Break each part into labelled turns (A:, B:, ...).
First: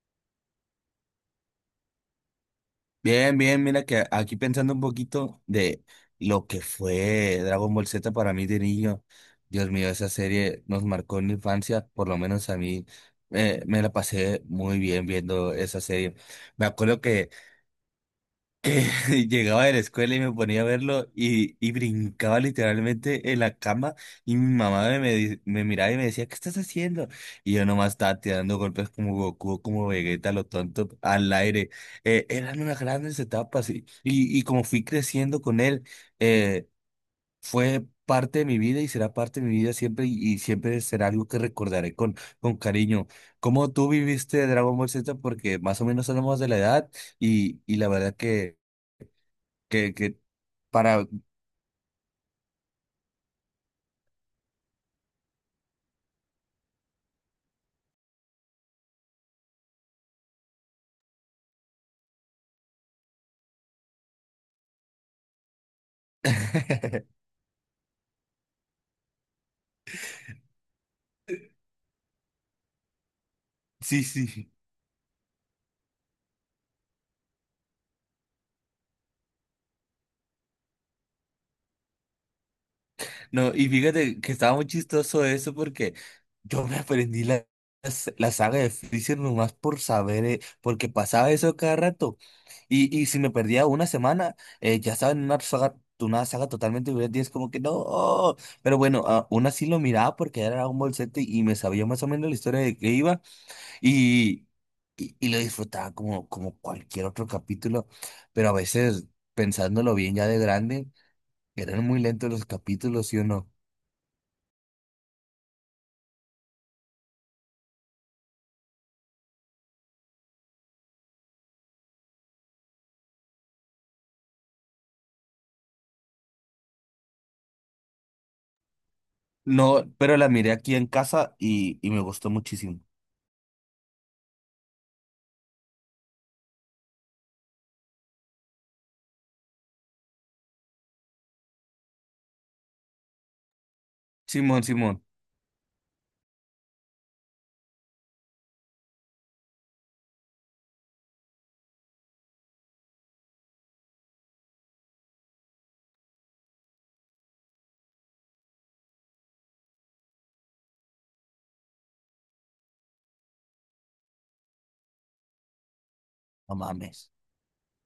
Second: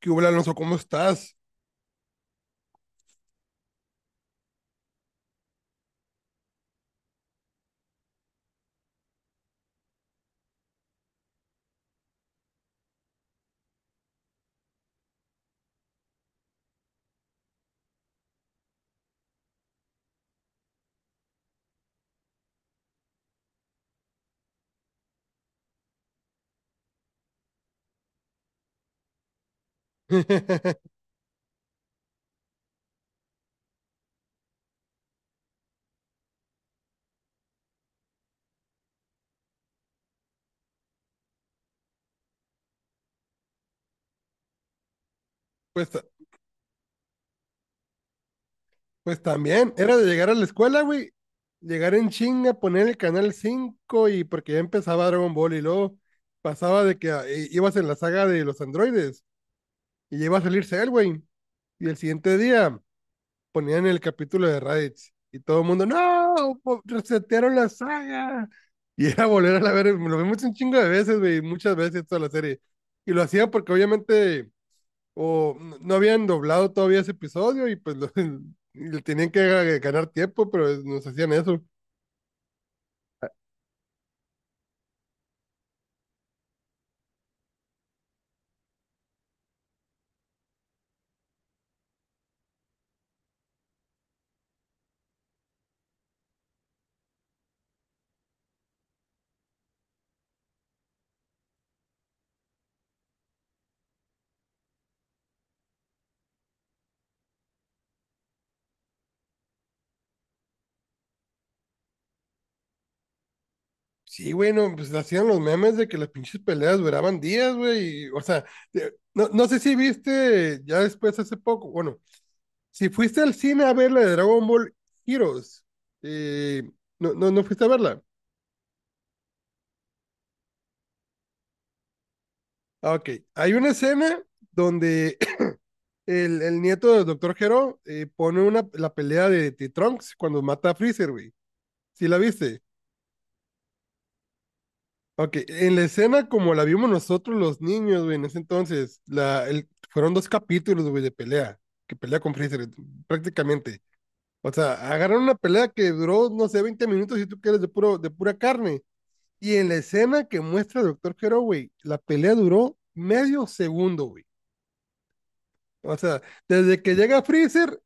A: ¿Qué hubo, Alonso? ¿Cómo estás?
B: Bien, bien, mira que aquí pensando un poquito de lo que fue Dragon Ball Z para mí de niño. Dios mío, esa serie nos marcó en la infancia, por lo menos a mí. Me la pasé muy bien viendo esa serie. Me acuerdo que llegaba de la escuela y me ponía a verlo y brincaba literalmente en la cama y mi mamá me miraba y me decía, ¿qué estás haciendo? Y yo nomás estaba tirando golpes como Goku, como Vegeta, lo tonto, al aire. Eran unas grandes etapas y como fui creciendo con él, eh, fue parte de mi vida y será parte de mi vida siempre, y siempre será algo que recordaré con, cariño. ¿Cómo tú viviste Dragon Ball Z? Porque más o
A: Pues, ta-
B: menos somos de la edad, y la verdad que
A: pues también,
B: que,
A: era de
B: que
A: llegar a la escuela,
B: para...
A: güey. Llegar en chinga, poner el canal 5 y porque ya empezaba Dragon Ball y luego pasaba de que ah, ibas en la saga de los androides y ya iba a salir Cell, güey. Y el siguiente día ponían el capítulo de Raditz y todo el mundo, ¡No! po- Resetearon la saga. Y era volver a la ver, lo vimos un chingo de veces, güey, muchas veces toda la serie. Y lo hacía porque
B: Sí,
A: obviamente
B: sí.
A: no habían doblado todavía ese episodio y pues le tenían que ganar tiempo, pero nos hacían eso.
B: No, y fíjate que estaba muy chistoso eso porque yo me aprendí la saga de Freezer nomás por saber, porque pasaba eso cada rato. Y si me perdía una semana, ya estaba en una saga, totalmente diferente y es como que no. Pero bueno, aún así lo miraba porque era Dragon Ball Z y me sabía más o menos la historia de qué iba. Y, y lo disfrutaba como, cualquier otro capítulo, pero a veces, pensándolo bien ya de grande, eran muy lentos los capítulos, ¿sí o no?
A: Sí, güey, no, pues hacían los memes de que las pinches peleas duraban días, güey, y, o sea, no, no sé si viste ya después hace poco, bueno, si fuiste al cine a ver la de Dragon Ball Heroes, eh, no, no, no fuiste a verla.
B: No, pero la miré aquí en casa y me gustó muchísimo.
A: Ah, ok, hay una escena donde el nieto del Doctor Gero pone la pelea de T-Trunks cuando mata a Freezer, güey. ¿Sí la viste?
B: Simón, Simón,
A: Ok, en la escena como la vimos nosotros los niños, güey, en ese entonces, fueron dos capítulos, güey, de pelea, que pelea con Freezer, prácticamente. O sea, agarraron una pelea que duró, no sé, 20 minutos, si tú quieres, de pura carne. Y en la escena que muestra el Doctor Hero, güey, la pelea duró medio segundo, güey. O sea,
B: no
A: desde que
B: mames.
A: llega Freezer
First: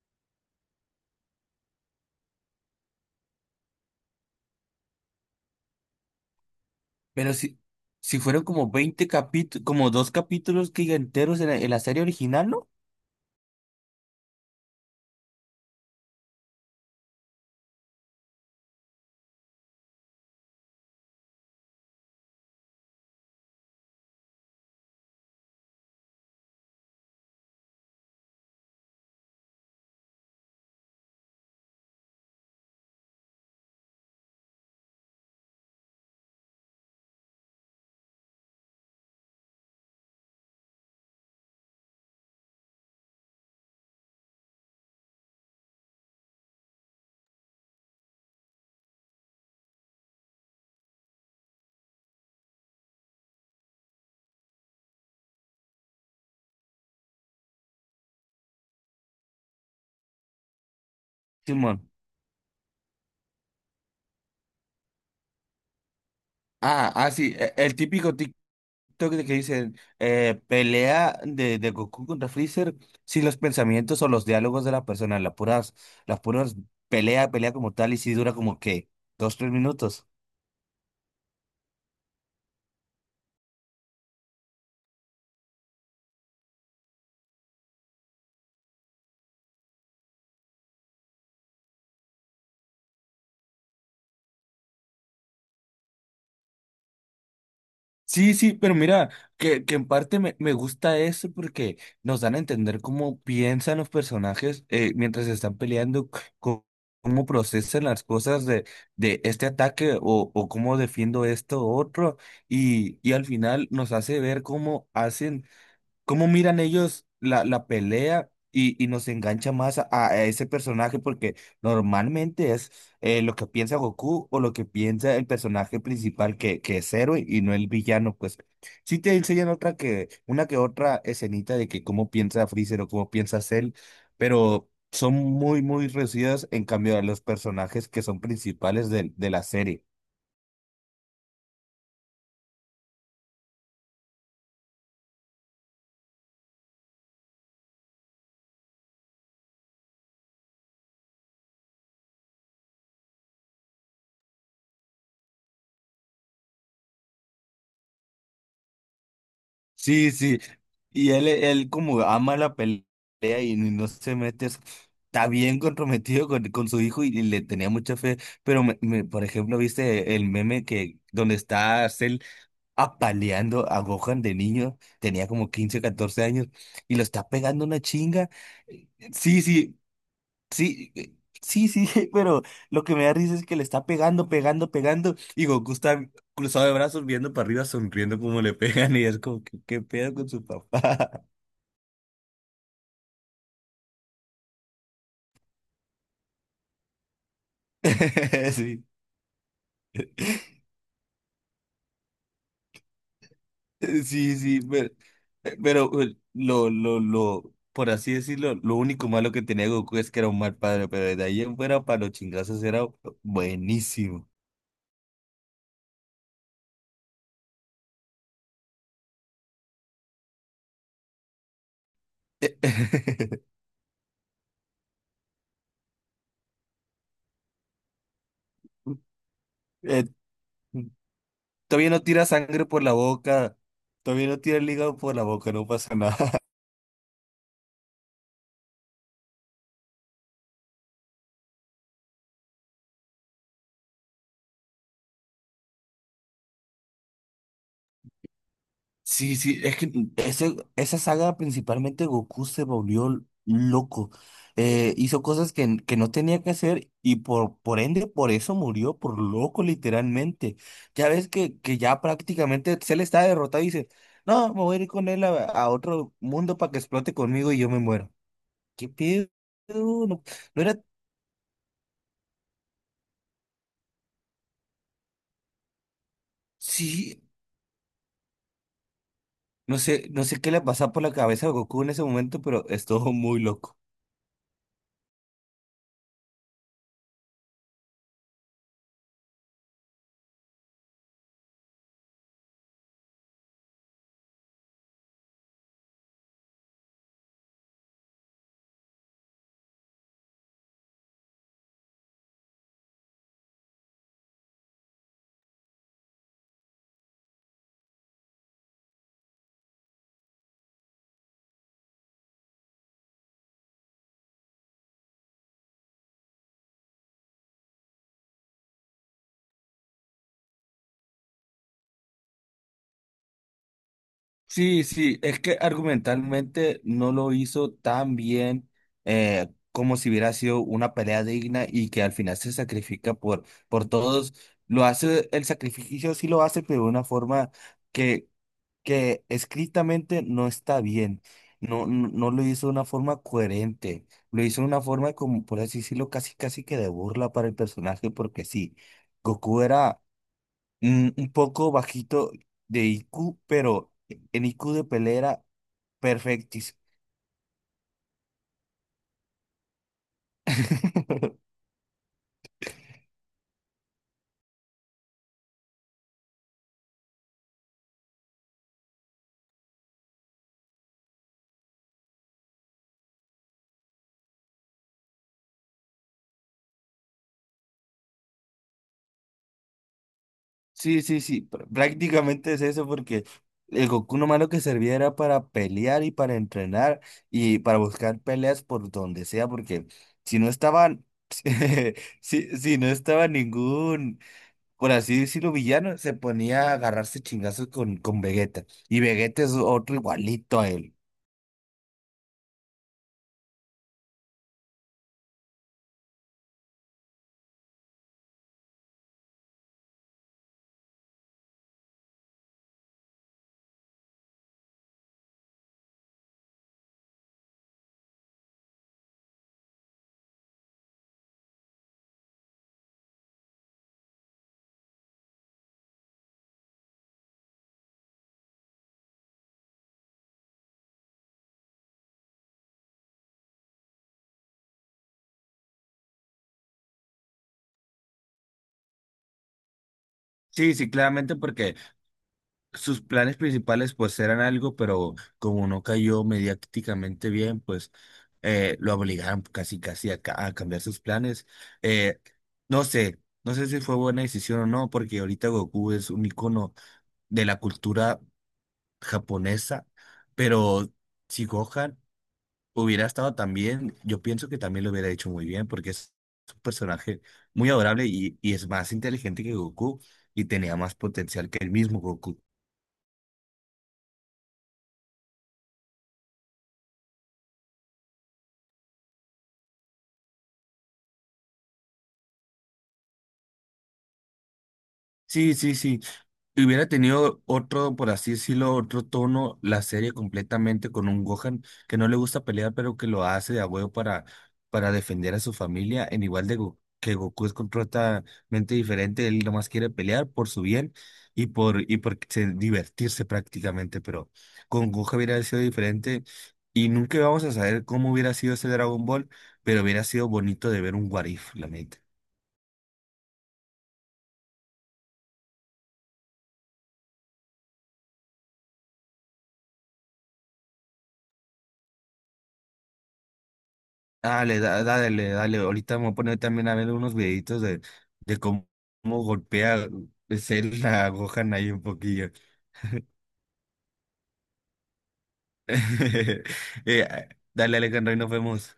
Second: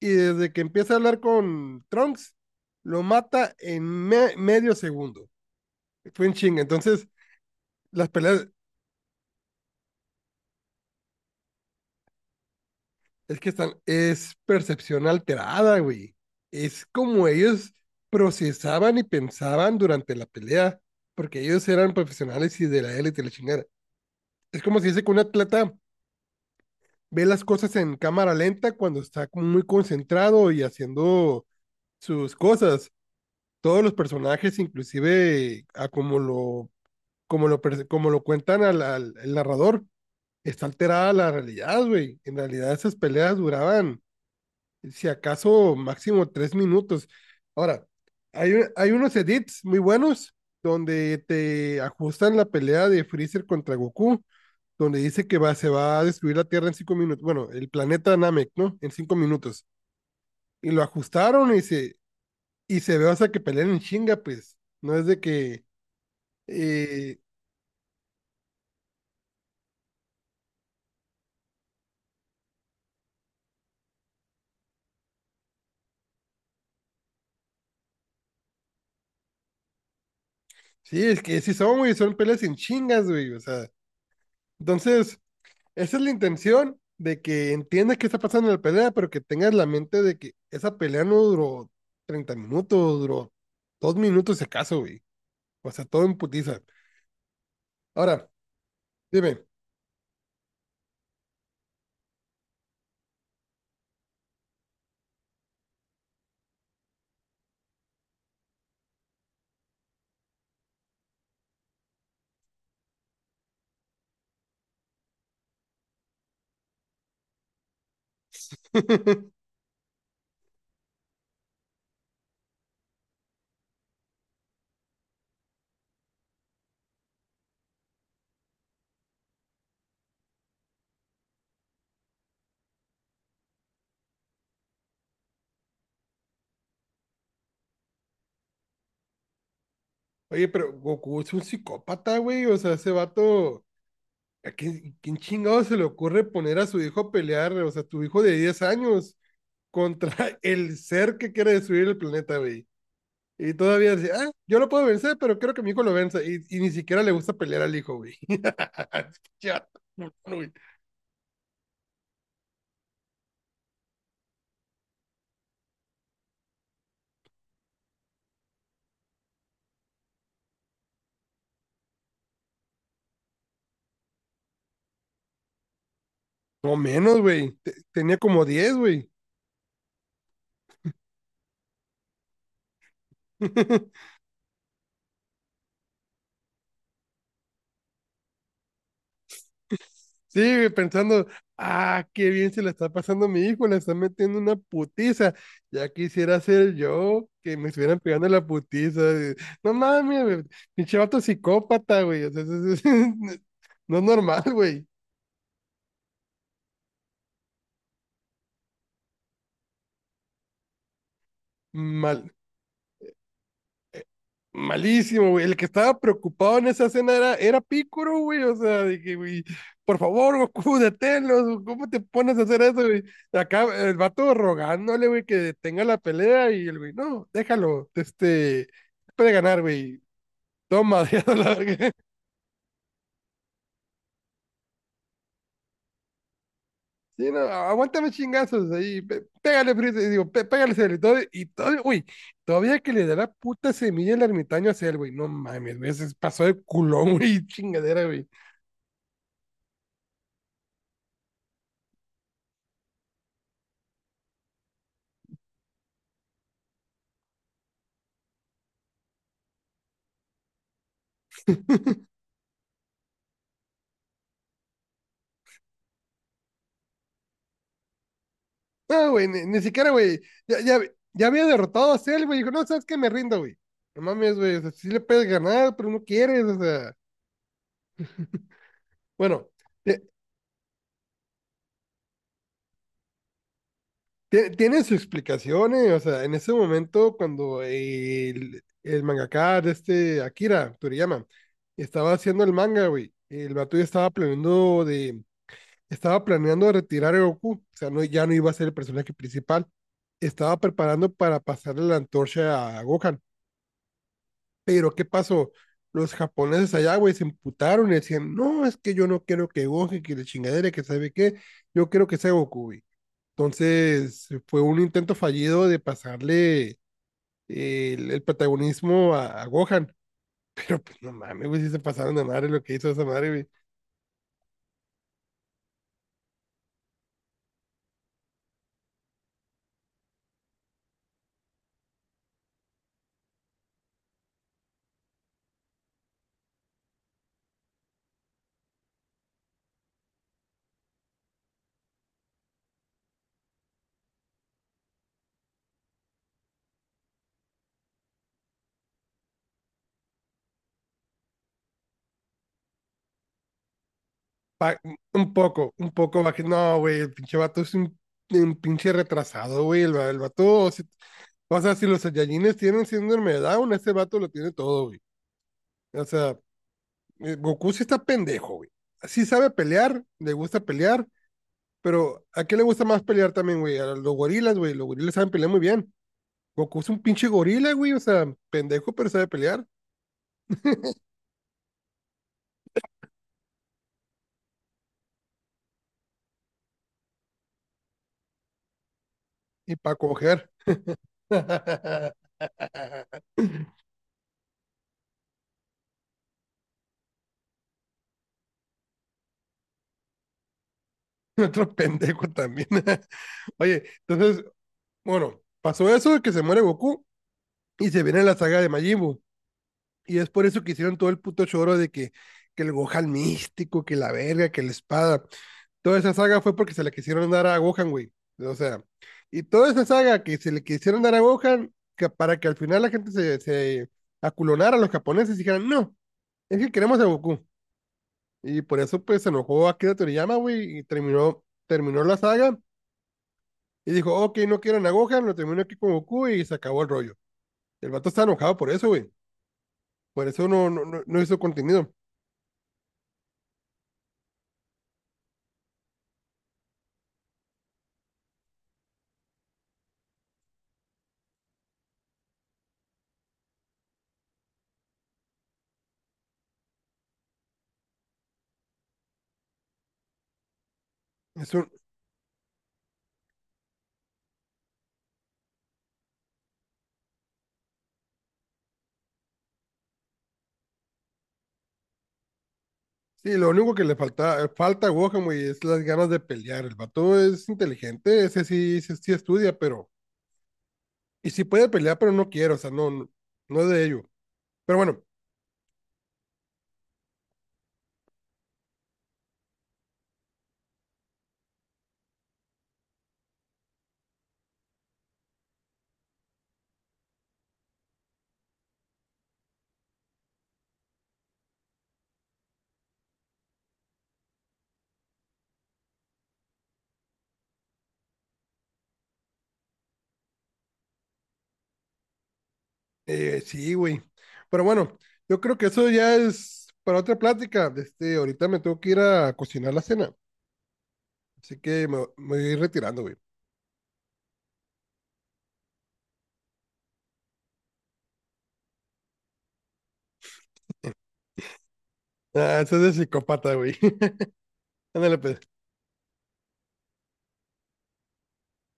A: y desde que empieza a hablar con Trunks, lo mata en medio segundo. Fue en chinga. Entonces,
B: Pero si,
A: las
B: si fueron
A: peleas.
B: como 20 capítulos, como dos capítulos que enteros en la serie original, ¿no?
A: Es que es percepción alterada, güey. Es como ellos procesaban y pensaban durante la pelea, porque ellos eran profesionales y de la élite la chingada. Es como si dice que un atleta ve las cosas en cámara lenta cuando está como muy concentrado y haciendo sus cosas. Todos los personajes, inclusive a como lo cuentan al, al el narrador, está alterada la realidad, güey. En realidad esas peleas duraban si acaso máximo 3 minutos. Ahora, hay unos edits muy buenos donde te ajustan la pelea de Freezer contra Goku, donde dice que se va a destruir la Tierra en 5 minutos, bueno, el planeta Namek, ¿no? En 5 minutos. Y lo ajustaron y
B: Simón.
A: se, y se ve hasta que pelean en chinga, pues. No es de que,
B: Ah, ah,
A: eh,
B: sí, el típico TikTok de que dicen, pelea de Goku contra Freezer sin los pensamientos o los diálogos de la persona, las puras pelea como tal, y si dura como que 2, 3 minutos.
A: sí, es que sí son, güey, son peleas en chingas, güey. O sea, entonces, esa es la intención de que entiendas qué está pasando en la pelea, pero que tengas la mente de que esa pelea no duró 30 minutos, duró 2 minutos si acaso, güey. O sea, todo en putiza. Ahora,
B: Sí, sí, pero mira,
A: dime.
B: que en parte me gusta eso porque nos dan a entender cómo piensan los personajes, mientras están peleando, cómo procesan las cosas de este ataque o cómo defiendo esto u otro, y al final nos hace ver cómo hacen. ¿Cómo miran ellos la pelea y nos engancha más a ese personaje? Porque normalmente es, lo que piensa Goku o lo que piensa el personaje principal, que es héroe y no el villano. Pues sí te enseñan una que otra escenita de que cómo piensa Freezer o cómo piensa Cell, pero son muy, muy reducidas en cambio a los personajes que son principales de la serie.
A: Oye, pero Goku es un psicópata, güey. O sea, ese vato. ¿A quién chingado se le ocurre poner a su hijo a pelear? O sea, tu hijo de 10 años contra el ser que quiere destruir el planeta, güey. Y todavía dice, ah, yo lo puedo vencer, pero quiero que mi hijo lo venza. Y ni siquiera le gusta pelear al hijo, güey. Ya.
B: Sí,
A: No,
B: sí.
A: güey.
B: Y él como ama la pelea y no se mete. Está bien comprometido con su hijo, y le tenía mucha fe. Pero, por ejemplo, ¿viste el meme que donde está Cell apaleando a Gohan de niño? Tenía como 15 14 años
A: No
B: y lo
A: menos,
B: está
A: güey.
B: pegando
A: Te-
B: una
A: Tenía
B: chinga.
A: como 10, güey.
B: Sí, sí. Sí, sí, sí, pero lo que me da risa es que le está pegando, pegando, pegando, y Goku está cruzado de brazos viendo para arriba, sonriendo como le pegan, y es como, ¿qué pedo con
A: Sí,
B: su
A: güey,
B: papá?
A: pensando, ah, qué bien se la está pasando a mi hijo, le está metiendo una putiza. Ya quisiera ser yo que me estuvieran pegando la
B: Sí,
A: putiza, güey. No mames, güey. Pinche vato psicópata, güey. O sea, no es
B: sí,
A: normal,
B: sí,
A: güey.
B: pero, lo, por así decirlo, lo único malo que tenía Goku es que era un mal padre, pero de ahí en fuera para los
A: Mal.
B: chingazos era buenísimo.
A: Malísimo, güey. El que estaba preocupado en esa escena era Picoro, güey. O sea, dije, güey, por favor, Goku, deténlos. ¿Cómo te pones a hacer eso, güey? Acá el vato rogándole, güey, que detenga la pelea y el güey, no, déjalo. Este, puede ganar, güey.
B: Eh,
A: Toma, ya la
B: todavía
A: verga.
B: no tira sangre por la boca, todavía no tira el hígado por la boca, no pasa nada.
A: Sí, no, aguántame chingazos ahí. Pégale, Freezer, digo, pégale, Cell, y todo, uy, todavía que le da la puta semilla el ermitaño a Cell, güey. No mames, güey, se pasó de culón, güey, chingadera, güey.
B: Sí, sí, es que ese, esa saga principalmente Goku se volvió loco. Hizo cosas que no tenía que hacer y por ende, por eso murió, por loco literalmente. Ya ves que ya prácticamente Cell está derrotado y dice, no, me voy a ir con él a otro mundo para que explote conmigo y yo me muero. ¿Qué
A: No, güey,
B: pedo?
A: ni siquiera, güey.
B: No,
A: Ya,
B: no era,
A: ya, ya había derrotado a Cell, güey. Dijo, no, sabes que me rindo, güey. No mames, güey. O sea, sí le puedes ganar, pero no quieres, o sea.
B: sí,
A: Bueno,
B: no
A: te-
B: sé, no sé qué le pasaba por la cabeza a Goku en ese momento, pero estuvo muy loco.
A: tiene su explicación, o sea, en ese momento, cuando el mangaka de este Akira Toriyama estaba haciendo el manga, güey, el vato ya estaba planeando de. Estaba planeando retirar a Goku. O sea, no, ya no iba a ser el personaje principal. Estaba preparando para pasarle la antorcha a Gohan. Pero ¿qué pasó? Los japoneses allá, güey, se emputaron y decían, no, es que yo no quiero que Gohan, que la chingadera, que sabe qué, yo quiero que sea Goku, güey. Entonces fue un intento fallido de pasarle el protagonismo a Gohan, pero pues no mames, güey, si se pasaron de madre lo que hizo esa madre, güey.
B: Sí, sí, es que argumentalmente no lo hizo tan bien, como si hubiera sido una pelea digna y que al final se sacrifica por todos. Lo hace, el sacrificio sí lo hace, pero de una forma que, que escritamente no está bien. No, no, no lo hizo de una forma coherente. Lo hizo de una forma como, por así decirlo, casi casi que de burla para el personaje, porque sí, Goku era, un poco bajito de IQ, pero en IQ
A: Pa-
B: de
A: un
B: pelera,
A: poco, bajé,
B: perfectis.
A: no, güey, el pinche vato es un pinche retrasado, güey, el vato, o sea, si los Saiyajines tienen síndrome de Down, ese vato lo tiene todo, güey. O sea, Goku sí está pendejo, güey. Sí sabe pelear, le gusta pelear, pero ¿a qué le gusta más pelear también, güey? A los gorilas, güey. Los gorilas saben pelear muy bien. Goku es un pinche gorila, güey. O sea, pendejo, pero sabe pelear.
B: Sí, sí, sí, prácticamente es eso porque el Goku nomás lo que servía era para pelear y para entrenar y para buscar peleas por donde sea,
A: Y
B: porque
A: para
B: si no
A: coger.
B: estaban, si, no estaba ningún, por así decirlo, villano, se ponía a agarrarse chingazos con, Vegeta. Y Vegeta es otro igualito a él.
A: Otro pendejo también. Oye, entonces, bueno, pasó eso de que se muere Goku y se viene la saga de Majin Buu. Y es por eso que hicieron todo el puto choro de que el Gohan místico, que la verga, que la espada. Toda esa saga fue porque se le quisieron dar a Gohan, güey. O sea, y toda esa saga que se le quisieron dar a Gohan, que para que al final la gente se aculonara a los japoneses y dijeran, no, es que queremos a Goku. Y por eso pues se enojó Akira Toriyama, güey, y terminó la saga y dijo, ok, no quieren a Gohan, lo termino aquí con Goku y se acabó el rollo. El vato está enojado por eso, güey. Por eso no,
B: Sí,
A: no,
B: sí,
A: no no
B: claramente
A: hizo
B: porque
A: contenido.
B: sus planes principales pues eran algo, pero como no cayó mediáticamente bien, pues, lo obligaron casi casi a cambiar sus planes. Eh, no sé, no sé si fue buena decisión o no, porque ahorita Goku es un icono de la cultura japonesa, pero si
A: Es
B: Gohan hubiera estado tan bien, yo pienso que también lo hubiera hecho muy bien, porque es un personaje muy adorable, y es más inteligente que Goku y tenía más potencial que el mismo Goku.
A: Sí, lo único que le falta a Gohan, güey, es las ganas de pelear. El vato es inteligente, ese sí, sí, sí estudia, pero. Y sí puede pelear, pero no quiere, o sea, no, no, no es de ello. Pero bueno,
B: Sí, sí, sí. Hubiera tenido otro, por así decirlo, otro tono la serie completamente con un Gohan que no le gusta pelear, pero que lo hace de a huevo para defender a su familia, en igual de que Goku es completamente diferente, él nomás quiere pelear por su bien y por divertirse prácticamente, pero con Gohan hubiera sido diferente y nunca vamos a saber cómo hubiera sido ese Dragon Ball, pero hubiera sido bonito de ver un What If, la neta.
A: sí, güey. Pero bueno, yo creo que eso ya es para otra plática. Este, ahorita me tengo que ir a cocinar la cena, así que me voy a ir retirando, güey.
B: Dale, dale, dale. Ahorita me voy a poner también a ver unos videitos de cómo, golpea ser la Gohan ahí un poquillo.
A: Ah, eso es de psicópata, güey. Ándale, pues.
B: Eh, dale, Alejandro, y nos vemos.